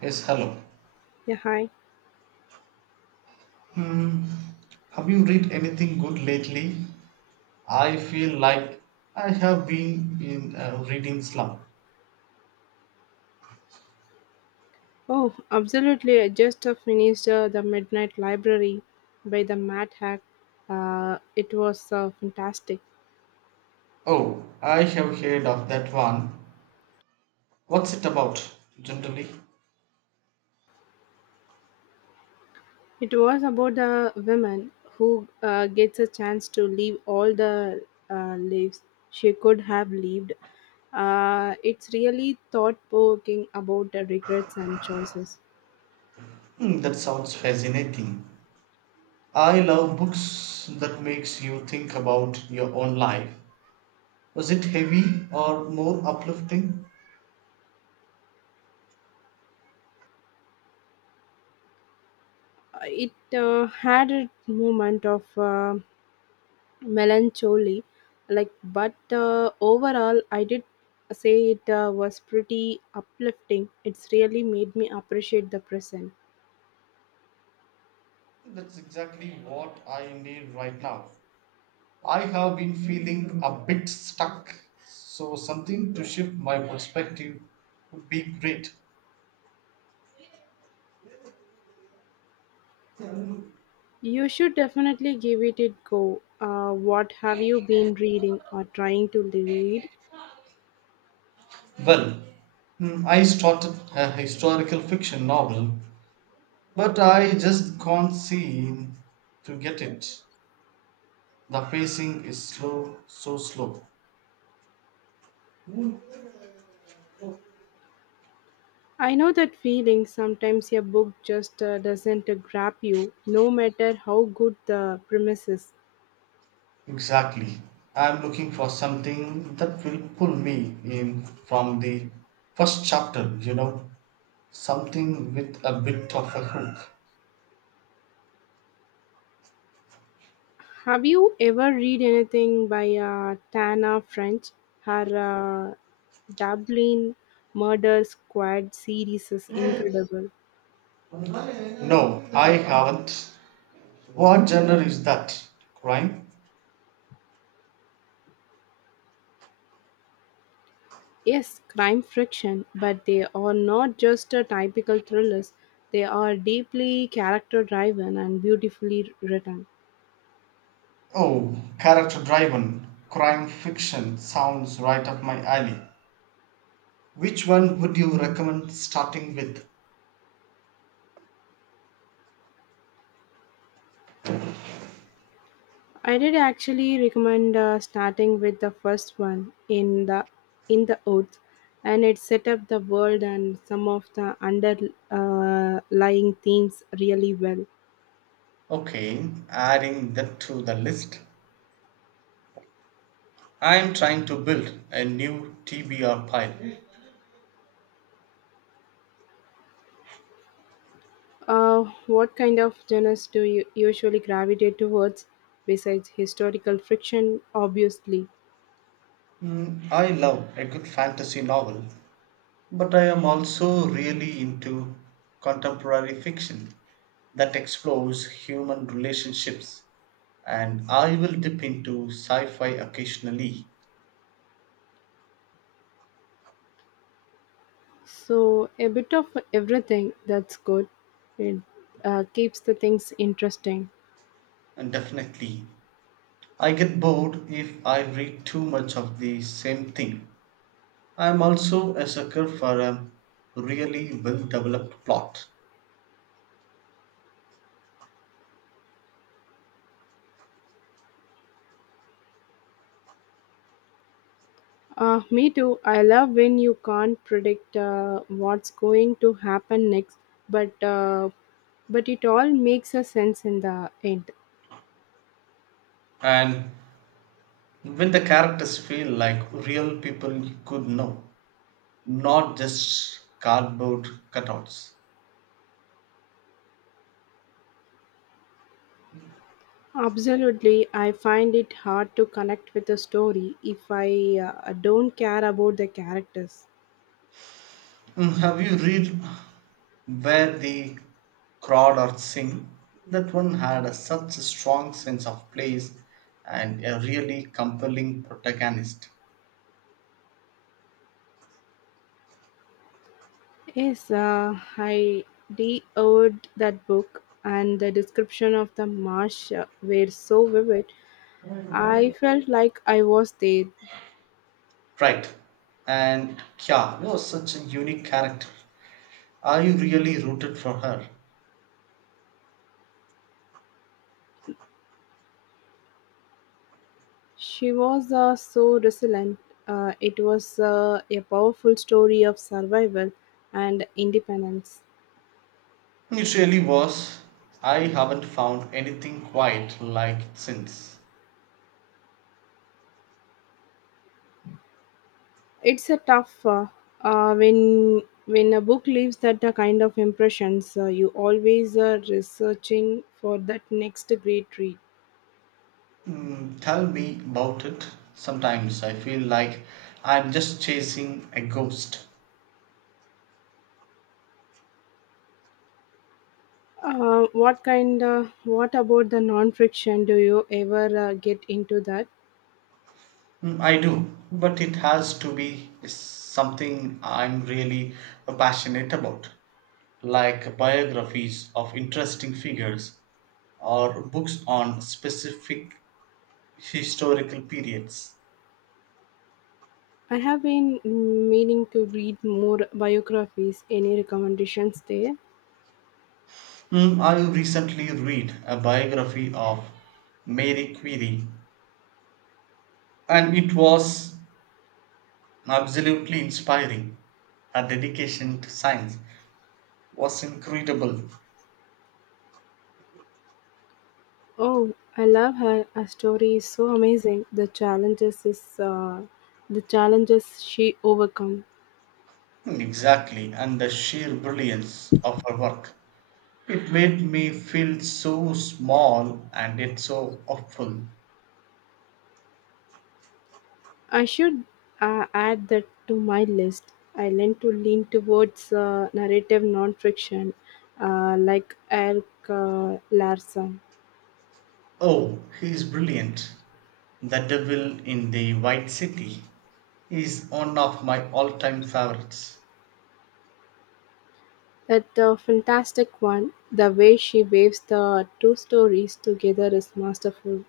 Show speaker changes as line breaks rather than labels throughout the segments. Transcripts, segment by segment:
Yes, hello.
Yeah, hi.
Hmm. Have you read anything good lately? I feel like I have been in a reading slump.
Oh, absolutely. I just finished The Midnight Library by the Mad Hack. It was fantastic.
Oh, I have heard of that one. What's it about, generally?
It was about a woman who gets a chance to leave all the lives she could have lived. It's really thought provoking about the regrets and choices.
That sounds fascinating. I love books that makes you think about your own life. Was it heavy or more uplifting?
It had a moment of melancholy like but overall I did say it was pretty uplifting. It's really made me appreciate the present.
That's exactly what I need right now. I have been feeling a bit stuck, so something to shift my perspective would be great.
You should definitely give it a go. What have you been reading or trying to read?
Well, I started a historical fiction novel, but I just can't seem to get it. The pacing is slow, so slow.
I know that feeling. Sometimes a book just doesn't grab you, no matter how good the premise is.
Exactly. I'm looking for something that will pull me in from the first chapter, you know, something with a bit of a hook.
Have you ever read anything by Tana French? Her Dublin Murder Squad series is incredible.
No, I haven't. What genre is that? Crime?
Yes, crime friction, but they are not just a typical thrillers. They are deeply character driven and beautifully written.
Oh, character driven. Crime fiction sounds right up my alley. Which one would you recommend starting with?
I did actually recommend starting with the first one in the oath, and it set up the world and some of the underlying lying themes really well.
Okay, adding that to the list. I am trying to build a new TBR pile.
Uh, what kind of genres do you usually gravitate towards besides historical fiction? Obviously,
Mm, I love a good fantasy novel, but I am also really into contemporary fiction that explores human relationships, and I will dip into sci fi occasionally,
so a bit of everything. That's good. It keeps the things interesting.
and definitely. I get bored if I read too much of the same thing. I am also a sucker for a really well developed plot,
Me too. I love when you can't predict what's going to happen next, but uh, but it all makes a sense in the end.
and when the characters feel like real people you could know, not just cardboard cutouts.
Absolutely, I find it hard to connect with a story if I don't care about the characters.
Mm, have you read Where the Crawdads Sing? That one had such a strong sense of place and a really compelling protagonist.
Yes, I devoured that book, and the description of the marsh were so vivid. I felt like I was there.
Right. And Kya was such a unique character. I really rooted for her.
She was so resilient; it was a powerful story of survival and independence.
It really was. I haven't found anything quite like it since.
It's a tough when a book leaves that kind of impressions. You always are researching for that next great read.
Mm, tell me about it. Sometimes I feel like I'm just chasing a ghost.
What kind? What about the non-fiction? Do you ever get into that?
Mm, I do, but it has to be something I'm really passionate about, like biographies of interesting figures or books on specific historical periods.
I have been meaning to read more biographies. Any recommendations there?
Mm, I recently read a biography of Mary Curie, and it was absolutely inspiring. Her dedication to science was incredible.
Oh, I love her. Her story is so amazing. The challenges is the challenges she overcome.
Mm, exactly, and the sheer brilliance of her work. It made me feel so small and yet so awful.
I should add that to my list. I learned to lean towards narrative non-fiction, like Eric Larson.
Oh, he's brilliant. The Devil in the White City is one of my all time favorites.
That fantastic one. The way she waves the two stories together is masterful.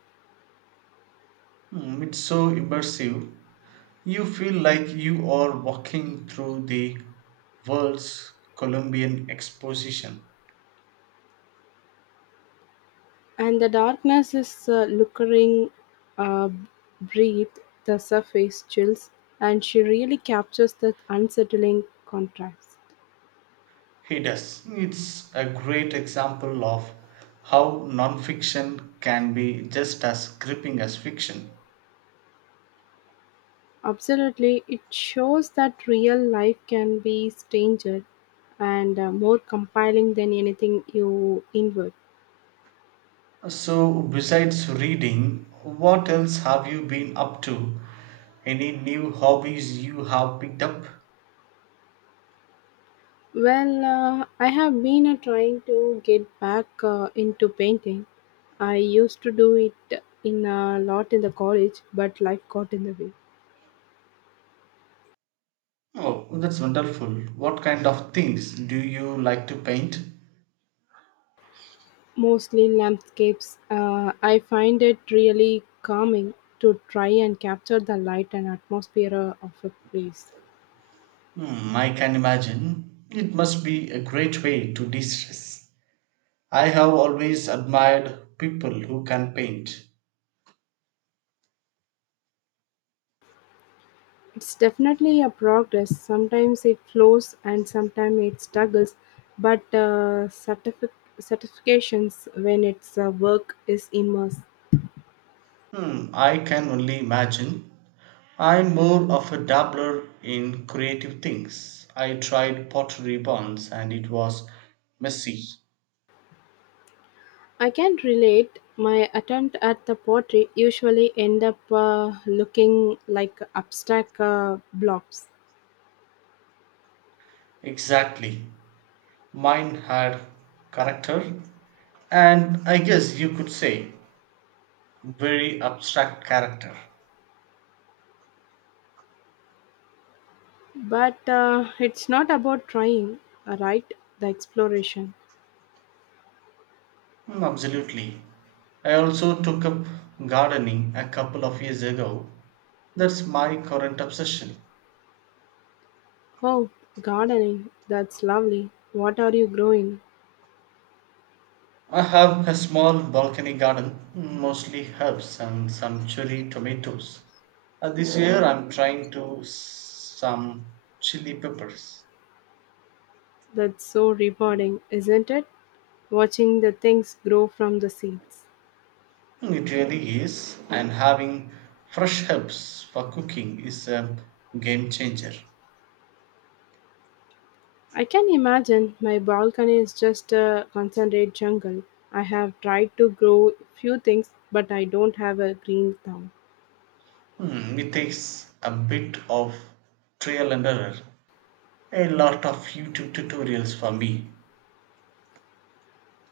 Hmm, it's so immersive. You feel like you are walking through the world's Columbian exposition.
And the darkness is lurking uh, breath, the surface chills, and she really captures that unsettling contrast.
He does. It's a great example of how nonfiction can be just as gripping as fiction.
Absolutely, it shows that real life can be stranger and more compelling than anything you invert.
So, besides reading, what else have you been up to? Any new hobbies you have picked up?
Well, I have been trying to get back into painting. I used to do it in a lot in the college, but life got in the way.
Oh, that's wonderful. What kind of things do you like to paint?
Mostly landscapes. I find it really calming to try and capture the light and atmosphere of a place.
Hmm, I can imagine. It must be a great way to de stress. I have always admired people who can paint.
It's definitely a progress. Sometimes it flows and sometimes it struggles, but certifications when its work is immersed.
Hmm, I can only imagine. I'm more of a dabbler in creative things. I tried pottery once and it was messy.
I can relate. My attempt at the pottery usually end up looking like abstract blobs.
Exactly. Mine had character, and I guess you could say very abstract character.
But it's not about trying, right? The exploration.
Hmm, absolutely. I also took up gardening a couple of years ago. That's my current obsession.
Oh, gardening. That's lovely. What are you growing?
I have a small balcony garden, mostly herbs and some cherry tomatoes. This year I'm trying to some chili peppers.
That's so rewarding, isn't it? Watching the things grow from the seeds.
Mm, it really is, and having fresh herbs for cooking is a game changer.
I can imagine my balcony is just a concentrate jungle. I have tried to grow few things, but I don't have a green thumb.
Mm, it takes a bit of trial and error, a lot of YouTube tutorials for me.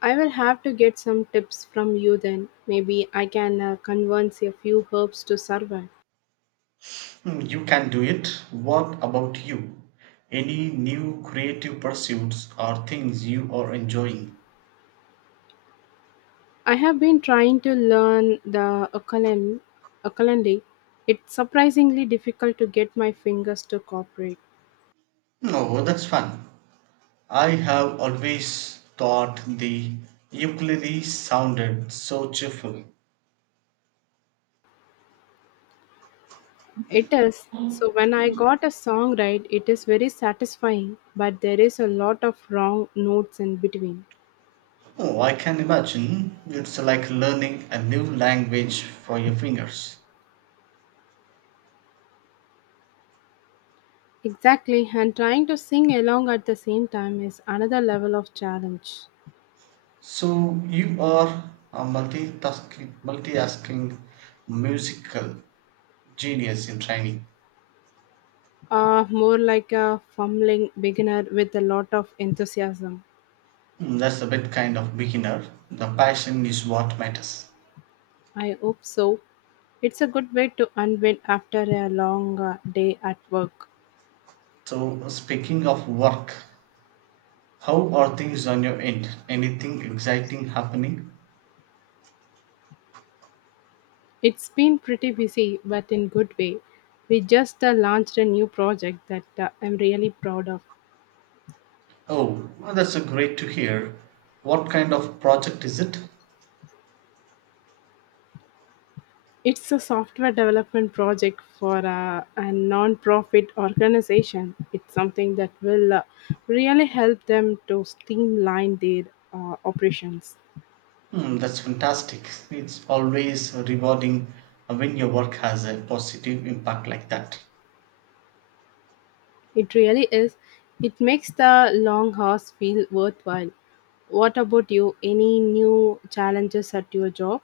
I will have to get some tips from you then. Maybe I can convince a few herbs to survive.
Hmm, you can do it. What about you? Any new creative pursuits or things you are enjoying?
I have been trying to learn the ukulele. Ukulele. It's surprisingly difficult to get my fingers to cooperate.
No, that's fun. I have always thought the ukulele sounded so cheerful.
It is. So when I got a song right, it is very satisfying, but there is a lot of wrong notes in between.
Oh, I can imagine. It's like learning a new language for your fingers.
Exactly, and trying to sing along at the same time is another level of challenge.
So you are a multitasking musical genius in training.
More like a fumbling beginner with a lot of enthusiasm.
Mm, that's a bit kind of beginner. The passion is what matters.
I hope so. It's a good way to unwind after a long day at work.
So, speaking of work, how are things on your end? Anything exciting happening?
It's been pretty busy, but in good way. We just launched a new project that I'm really proud of.
Oh, well, that's a great to hear. What kind of project is it?
It's a software development project for a non-profit organization. It's something that will really help them to streamline their operations.
Hmm, that's fantastic. It's always rewarding when your work has a positive impact like that.
It really is. It makes the long hours feel worthwhile. What about you? Any new challenges at your job?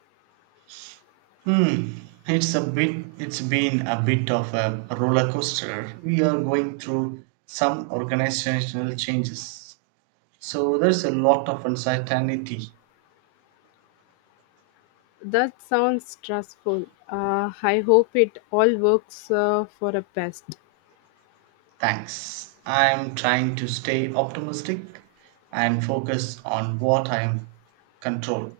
Hmm. It's been a bit of a roller coaster. We are going through some organizational changes. So there's a lot of uncertainty.
That sounds stressful. I hope it all works for the best.
Thanks. I'm trying to stay optimistic and focus on what I am control.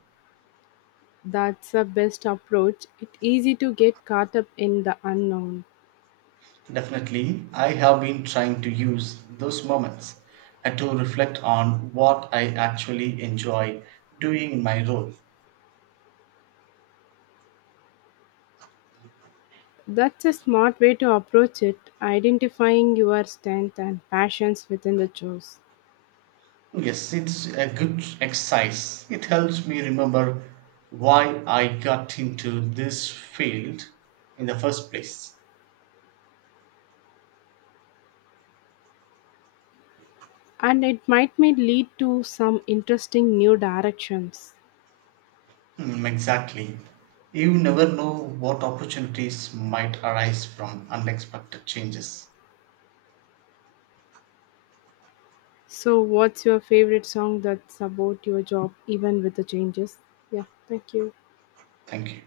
That's the best approach. It's easy to get caught up in the unknown.
Definitely, I have been trying to use those moments to reflect on what I actually enjoy doing in my role.
That's a smart way to approach it, identifying your strength and passions within the jobs.
Yes, it's a good exercise. It helps me remember why I got into this field in the first place.
And it might may lead to some interesting new directions.
Mm, exactly. You never know what opportunities might arise from unexpected changes.
So, what's your favorite song that's about your job, even with the changes? Yeah, thank you.
Thank you.